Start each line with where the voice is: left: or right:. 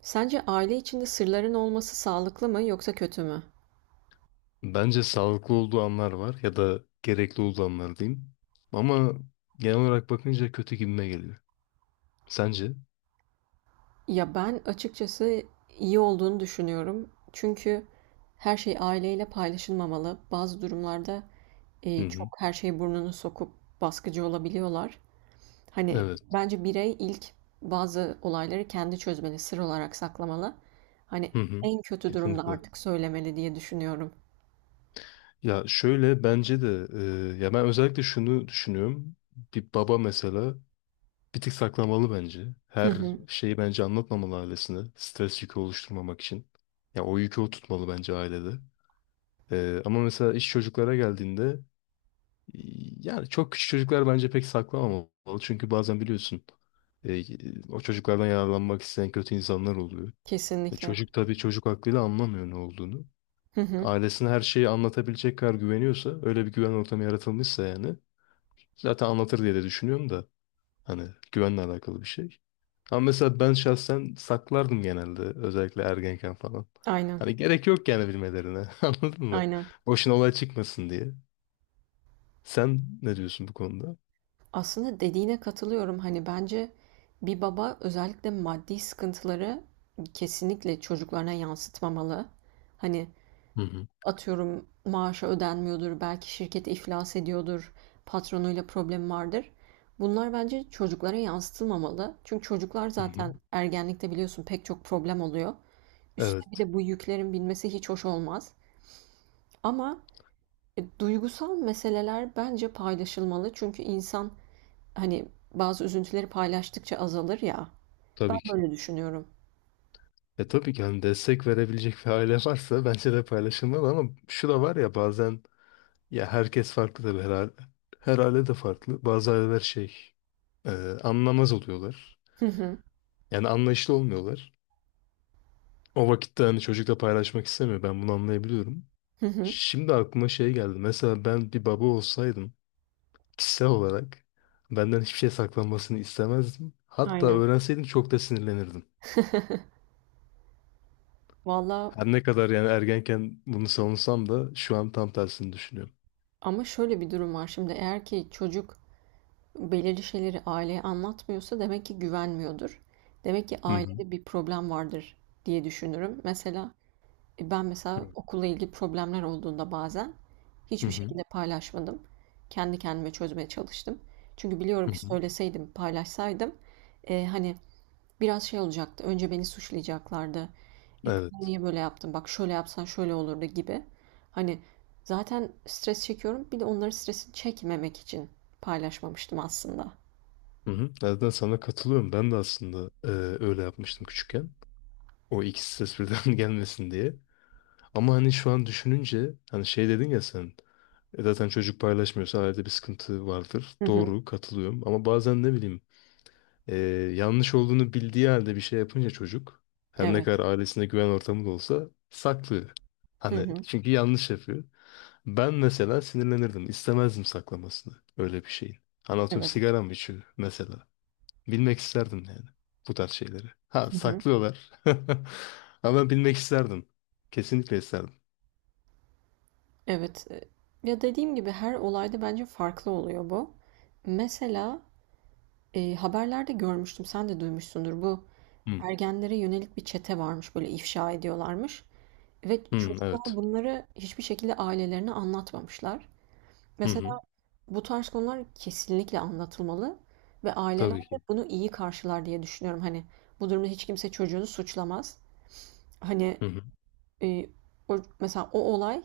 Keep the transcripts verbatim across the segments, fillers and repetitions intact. right: Sence aile içinde sırların olması sağlıklı mı yoksa kötü mü?
left: Bence sağlıklı olduğu anlar var ya da gerekli olduğu anlar diyeyim. Ama genel olarak bakınca kötü gibime geliyor. Sence?
right: Ya ben açıkçası iyi olduğunu düşünüyorum. Çünkü her şey aileyle paylaşılmamalı. Bazı durumlarda
left: Hı
right: e, çok
left: hı.
right: her şeyi burnunu sokup baskıcı olabiliyorlar. Hani
left: Evet.
right: bence birey ilk bazı olayları kendi çözmeli, sır olarak saklamalı. Hani
left: Hı hı.
right: en kötü durumda
left: Kesinlikle.
right: artık söylemeli diye düşünüyorum.
left: Ya şöyle bence de e, ya ben özellikle şunu düşünüyorum. Bir baba mesela bir tık saklamalı bence.
right: Hı
left: Her
right: hı,
left: şeyi bence anlatmamalı ailesine. Stres yükü oluşturmamak için. Ya o yükü o tutmalı bence ailede. E, ama mesela iş çocuklara geldiğinde yani çok küçük çocuklar bence pek saklamamalı. Çünkü bazen biliyorsun, e, o çocuklardan yararlanmak isteyen kötü insanlar oluyor. E,
right: kesinlikle.
left: çocuk, tabii çocuk aklıyla anlamıyor ne olduğunu.
right: Hı hı,
left: Ailesine her şeyi anlatabilecek kadar güveniyorsa, öyle bir güven ortamı yaratılmışsa yani zaten anlatır diye de düşünüyorum da hani güvenle alakalı bir şey. Ama mesela ben şahsen saklardım, genelde özellikle ergenken falan.
right: aynen,
left: Hani gerek yok yani bilmelerine anladın mı?
right: aynen.
left: Boşuna olay çıkmasın diye. Sen ne diyorsun bu konuda?
right: Aslında dediğine katılıyorum. Hani, bence bir baba özellikle maddi sıkıntıları kesinlikle çocuklarına yansıtmamalı. Hani,
left: Hı hı.
right: atıyorum maaşı ödenmiyordur, belki şirket iflas ediyordur, patronuyla problem vardır. Bunlar bence çocuklara yansıtılmamalı. Çünkü çocuklar
left: Hı hı.
right: zaten ergenlikte biliyorsun pek çok problem oluyor. Üstüne bir
left: Evet,
right: de bu yüklerin binmesi hiç hoş olmaz. Ama, eee, duygusal meseleler bence paylaşılmalı. Çünkü insan hani, bazı üzüntüleri paylaştıkça azalır ya. Ben
left: tabii ki.
right: böyle düşünüyorum.
left: E tabii ki hani destek verebilecek bir aile varsa bence de paylaşılmalı, ama şu da var ya, bazen ya herkes farklı tabii, her aile, her aile de farklı. Bazı aileler şey, e, anlamaz oluyorlar.
right: Hı hı.
left: Yani anlayışlı olmuyorlar. O vakitte hani çocukla paylaşmak istemiyor. Ben bunu anlayabiliyorum.
right: Hı hı.
left: Şimdi aklıma şey geldi. Mesela ben bir baba olsaydım, kişisel olarak benden hiçbir şey saklanmasını istemezdim. Hatta
right: Aynen.
left: öğrenseydim çok da sinirlenirdim.
right: Valla
left: Her ne kadar yani ergenken bunu savunsam da şu an tam tersini düşünüyorum.
right: ama şöyle bir durum var şimdi eğer ki çocuk belirli şeyleri aileye anlatmıyorsa demek ki güvenmiyordur. Demek ki
left: Hı hı.
right: ailede bir problem vardır diye düşünürüm. Mesela, e, ben mesela okulla ilgili problemler olduğunda bazen
left: Hı
right: hiçbir
left: hı.
right: şekilde paylaşmadım. Kendi kendime çözmeye çalıştım. Çünkü
left: Hı
right: biliyorum ki
left: hı.
right: söyleseydim, paylaşsaydım, eee, hani, biraz şey olacaktı. Önce beni suçlayacaklardı. E kızım
left: Evet.
right: niye böyle yaptın? Bak şöyle yapsan şöyle olurdu gibi. Hani zaten stres çekiyorum. Bir de onların stresini çekmemek için paylaşmamıştım aslında.
left: Hı hı. Nereden sana katılıyorum. Ben de aslında, e, öyle yapmıştım küçükken. O ikisi ses birden gelmesin diye. Ama hani şu an düşününce hani şey dedin ya sen, e, zaten çocuk paylaşmıyorsa ailede bir sıkıntı vardır.
right: Hı hı.
left: Doğru, katılıyorum. Ama bazen ne bileyim, e, yanlış olduğunu bildiği halde bir şey yapınca çocuk, her ne kadar
right: Evet.
left: ailesine güven ortamı da olsa, saklıyor.
right: Hı
left: Hani
right: hı.
left: çünkü yanlış yapıyor. Ben mesela sinirlenirdim. İstemezdim saklamasını. Öyle bir şeyin. Anlatıyorum,
right: Evet.
left: sigara mı içiyor mesela. Bilmek isterdim yani. Bu tarz şeyleri. Ha,
right: Hı hı.
left: saklıyorlar. Ama ben bilmek isterdim. Kesinlikle isterdim.
right: Evet. E, Ya dediğim gibi her olayda bence farklı oluyor bu. Mesela e, haberlerde görmüştüm, sen de duymuşsundur. Bu
left: Hı.
right: ergenlere yönelik bir çete varmış, böyle ifşa ediyorlarmış. Ve
left: Hı,
right: çocuklar
left: evet.
right: bunları hiçbir şekilde ailelerine anlatmamışlar.
left: Hı hı.
right: Mesela bu tarz konular kesinlikle anlatılmalı ve aileler
left: Tabii
right: de
left: ki.
right: bunu iyi karşılar diye düşünüyorum. Hani bu durumda hiç kimse çocuğunu suçlamaz. Hani
left: Hı hı.
right: e, o- mesela o olay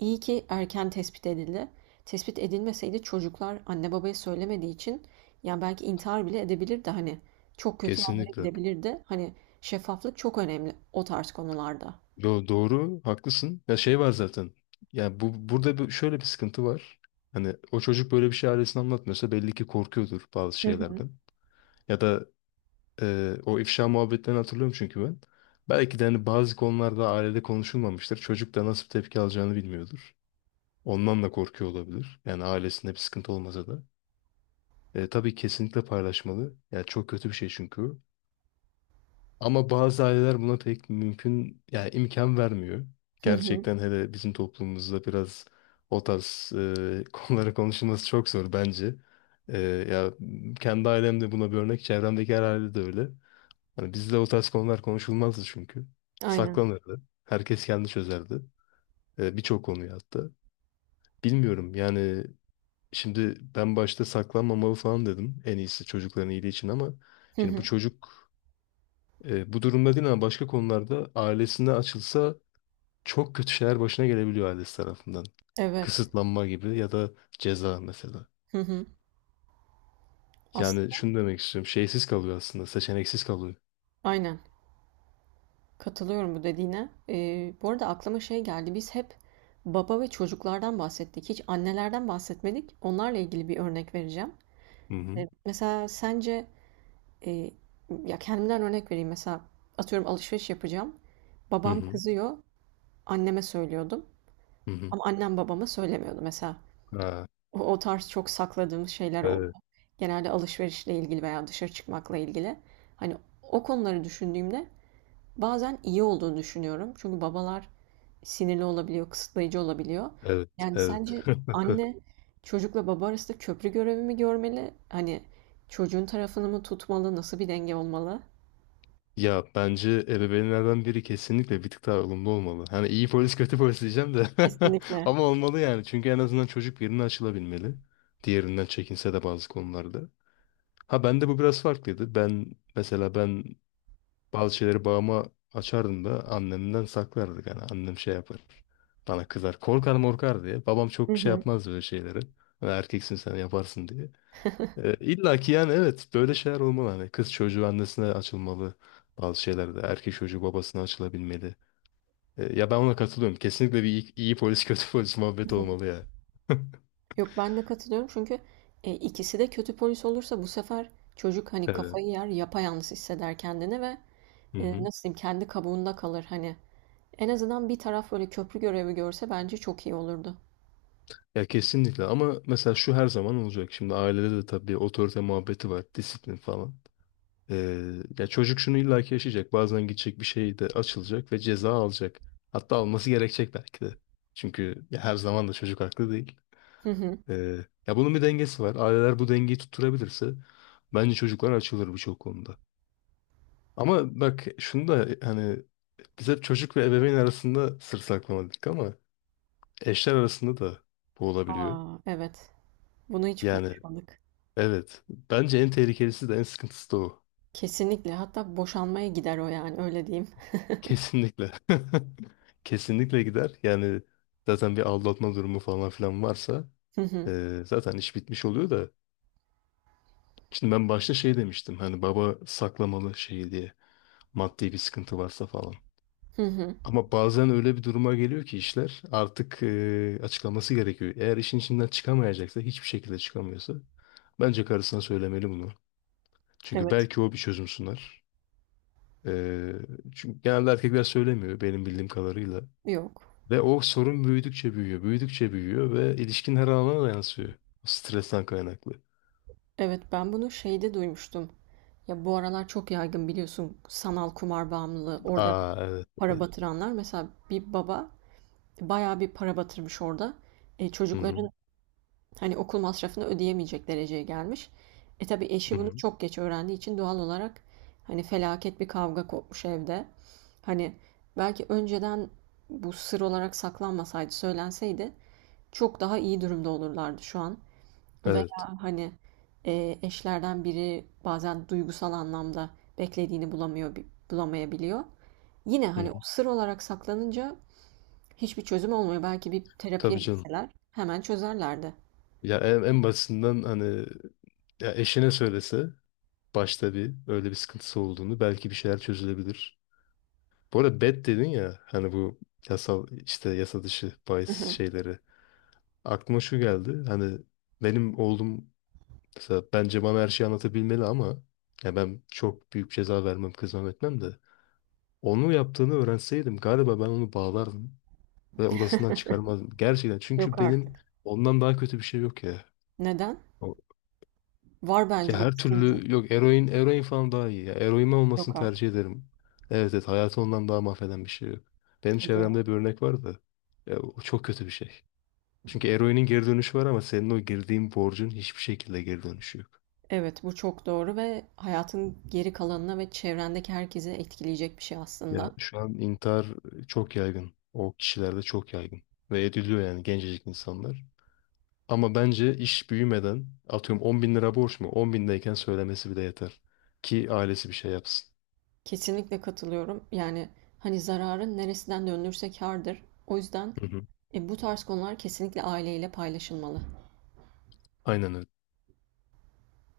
right: iyi ki erken tespit edildi. Tespit edilmeseydi çocuklar anne babaya söylemediği için ya belki intihar bile edebilirdi hani çok kötü yerlere
left: Kesinlikle.
right: gidebilirdi. Hani şeffaflık çok önemli o tarz konularda.
left: Yo, doğru. Haklısın. Ya şey var zaten. Ya bu burada bir- şöyle bir sıkıntı var. Hani o çocuk böyle bir şey ailesine anlatmıyorsa belli ki korkuyordur bazı
right: Hı hı.
left: şeylerden. Ya da ee, o ifşa muhabbetlerini hatırlıyorum çünkü ben. Belki de hani bazı konularda ailede konuşulmamıştır. Çocuk da nasıl bir tepki alacağını bilmiyordur. Ondan da korkuyor olabilir. Yani ailesinde bir sıkıntı olmasa da. Ee, tabii kesinlikle paylaşmalı. Yani çok kötü bir şey çünkü o. Ama bazı aileler buna pek mümkün, yani imkan vermiyor.
right: Hı hı.
left: Gerçekten hele bizim toplumumuzda biraz o tarz e, konulara konuşulması çok zor bence. Ee, ya kendi ailemde buna bir örnek, çevremdeki her ailede de öyle. Hani bizde o tarz konular konuşulmazdı çünkü.
right: Aynen.
left: Saklanırdı. Herkes kendi çözerdi. E, birçok konuyu hatta. Bilmiyorum yani, şimdi ben başta saklanmamalı falan dedim. En iyisi çocukların iyiliği için, ama
right: Hı
left: şimdi bu
right: hı.
left: çocuk, e, bu durumda değil ama başka konularda ailesine açılsa çok kötü şeyler başına gelebiliyor ailesi tarafından.
right: Evet.
left: Kısıtlanma gibi ya da ceza mesela.
right: Hı hı.
left: Yani
right: Aslında
left: şunu demek istiyorum. Şeysiz kalıyor aslında. Seçeneksiz kalıyor.
right: aynen. Katılıyorum bu dediğine. Ee, bu arada aklıma şey geldi. Biz hep baba ve çocuklardan bahsettik. Hiç annelerden bahsetmedik. Onlarla ilgili bir örnek vereceğim.
left: Hı hı.
right: Ee, mesela sence Eee, Ya, kendimden örnek vereyim. Mesela atıyorum alışveriş yapacağım.
left: Hı
right: Babam
left: hı.
right: kızıyor, anneme söylüyordum
left: Hı hı.
right: ama annem babama söylemiyordu mesela.
left: Ha,
right: O, o tarz çok sakladığımız şeyler oldu.
left: evet.
right: Genelde alışverişle ilgili veya dışarı çıkmakla ilgili. Hani o konuları düşündüğümde bazen iyi olduğunu düşünüyorum. Çünkü babalar sinirli olabiliyor, kısıtlayıcı olabiliyor.
left: Evet.
right: Yani
left: Evet.
right: sence anne çocukla baba arasında köprü görevi mi görmeli? Hani çocuğun tarafını mı tutmalı? Nasıl bir denge olmalı?
left: Ya bence ebeveynlerden biri kesinlikle bir tık daha ılımlı olmalı. Hani iyi polis kötü polis diyeceğim de
right: Kesinlikle.
left: ama olmalı yani. Çünkü en azından çocuk birine açılabilmeli. Diğerinden çekinse de bazı konularda. Ha bende bu biraz farklıydı. Ben mesela, ben bazı şeyleri babama açardım da annemden saklardık. Yani annem şey yapar. Bana kızar. Korkar morkar diye. Babam
right: Hı
left: çok şey
right: hı.
left: yapmaz böyle şeyleri. Hani erkeksin sen yaparsın diye. Ee, illa ki yani evet böyle şeyler olmalı. Hani kız çocuğu annesine açılmalı. Bazı şeylerde erkek çocuğu babasına açılabilmeli. Ee, ya ben ona katılıyorum. Kesinlikle bir iyi, iyi polis kötü polis muhabbet olmalı ya.
right: Yok, ben de katılıyorum çünkü, eee, ikisi de kötü polis olursa bu sefer çocuk, hani,
left: Evet.
right: kafayı yer, yapayalnız hisseder kendini ve,
left: Hı
right: eee,
left: hı.
right: nasıl diyeyim, kendi kabuğunda kalır, hani. En azından bir taraf böyle köprü görevi görse bence çok iyi olurdu.
left: Ya kesinlikle, ama mesela şu her zaman olacak. Şimdi ailede de tabii otorite muhabbeti var, disiplin falan. Ee, ya çocuk şunu illaki yaşayacak. Bazen gidecek bir şey de açılacak ve ceza alacak. Hatta alması gerekecek belki de. Çünkü ya her zaman da çocuk haklı değil.
right: Hı hı.
left: Ee, ya bunun bir dengesi var. Aileler bu dengeyi tutturabilirse bence çocuklar açılır birçok konuda. Ama bak şunu da hani biz hep çocuk ve ebeveyn arasında sır saklamadık ama eşler arasında da bu olabiliyor.
right: A! Evet. Bunu hiç
left: Yani
right: konuşmadık.
left: evet. Bence en tehlikelisi de en sıkıntısı da o.
right: Kesinlikle. Hatta boşanmaya gider o, yani, öyle diyeyim.
left: Kesinlikle. Kesinlikle gider. Yani zaten bir aldatma durumu falan filan varsa
right: Hı hı.
left: eee, zaten iş bitmiş oluyor da. Şimdi ben başta şey demiştim hani baba saklamalı şey diye, maddi bir sıkıntı varsa falan.
right: Hı hı.
left: Ama bazen öyle bir duruma geliyor ki işler artık eee, açıklaması gerekiyor. Eğer işin içinden çıkamayacaksa, hiçbir şekilde çıkamıyorsa, bence karısına söylemeli bunu. Çünkü
right: Evet.
left: belki o bir çözüm sunar. Eee, çünkü genelde erkekler söylemiyor benim bildiğim kadarıyla.
right: Yok.
left: Ve o sorun büyüdükçe büyüyor, büyüdükçe büyüyor ve ilişkinin her alanına da yansıyor. O stresten kaynaklı.
right: Evet, ben bunu şeyde duymuştum. Ya, bu aralar çok yaygın biliyorsun sanal kumar bağımlılığı. Orada
left: Aa evet.
right: para batıranlar. Mesela bir baba bayağı bir para batırmış orada. E,
left: Hı hı.
right: çocukların hani okul masrafını ödeyemeyecek dereceye gelmiş. E tabii
left: Hı
right: eşi bunu
left: hı.
right: çok geç öğrendiği için doğal olarak hani felaket bir kavga kopmuş evde. Hani belki önceden bu sır olarak saklanmasaydı, söylenseydi çok daha iyi durumda olurlardı şu an.
left: Evet.
right: Veya hani e, eşlerden biri bazen duygusal anlamda beklediğini bulamıyor, bi- bulamayabiliyor. Yine
left: Hı
right: hani o
left: hı.
right: sır olarak saklanınca hiçbir çözüm olmuyor. Belki bir terapiye
left: Tabii canım.
right: gitseler hemen çözerlerdi.
left: Ya en, en basitinden hani, ya eşine söylese başta bir öyle bir sıkıntısı olduğunu, belki bir şeyler çözülebilir. Bu arada bet dedin ya hani bu yasal işte yasa dışı bahis şeyleri. Aklıma şu geldi. Hani benim oğlum mesela bence bana her şeyi anlatabilmeli, ama ya ben çok büyük ceza vermem, kızmam etmem de. Onu yaptığını öğrenseydim galiba ben onu bağlardım ve odasından çıkarmazdım. Gerçekten,
right: Yok
left: çünkü benim
right: artık.
left: ondan daha kötü bir şey yok ya.
right: Neden?
left: O-
right: Var bence
left: ya her
right: uyuşturucu.
left: türlü yok, eroin, eroin falan daha iyi ya. Eroin olmasını
right: Yok artık.
left: tercih ederim. Evet, evet, hayatı ondan daha mahveden bir şey yok. Benim
right: Hadi ya.
left: çevremde bir örnek var da ya o çok kötü bir şey. Çünkü eroinin geri dönüşü var ama senin o girdiğin borcun hiçbir şekilde geri dönüşü yok.
right: Evet, bu çok doğru ve hayatın geri kalanına ve çevrendeki herkese etkileyecek bir şey
left: Ya
right: aslında.
left: şu an intihar çok yaygın. O kişilerde çok yaygın. Ve ediliyor yani, gencecik insanlar. Ama bence iş büyümeden, atıyorum on bin lira borç mu? 10 bindeyken söylemesi bile yeter. Ki ailesi bir şey yapsın.
right: Kesinlikle katılıyorum. Yani hani zararın neresinden dönülürse kârdır. O yüzden
left: Hı hı.
right: e, bu tarz konular kesinlikle aileyle paylaşılmalı.
left: Aynen öyle.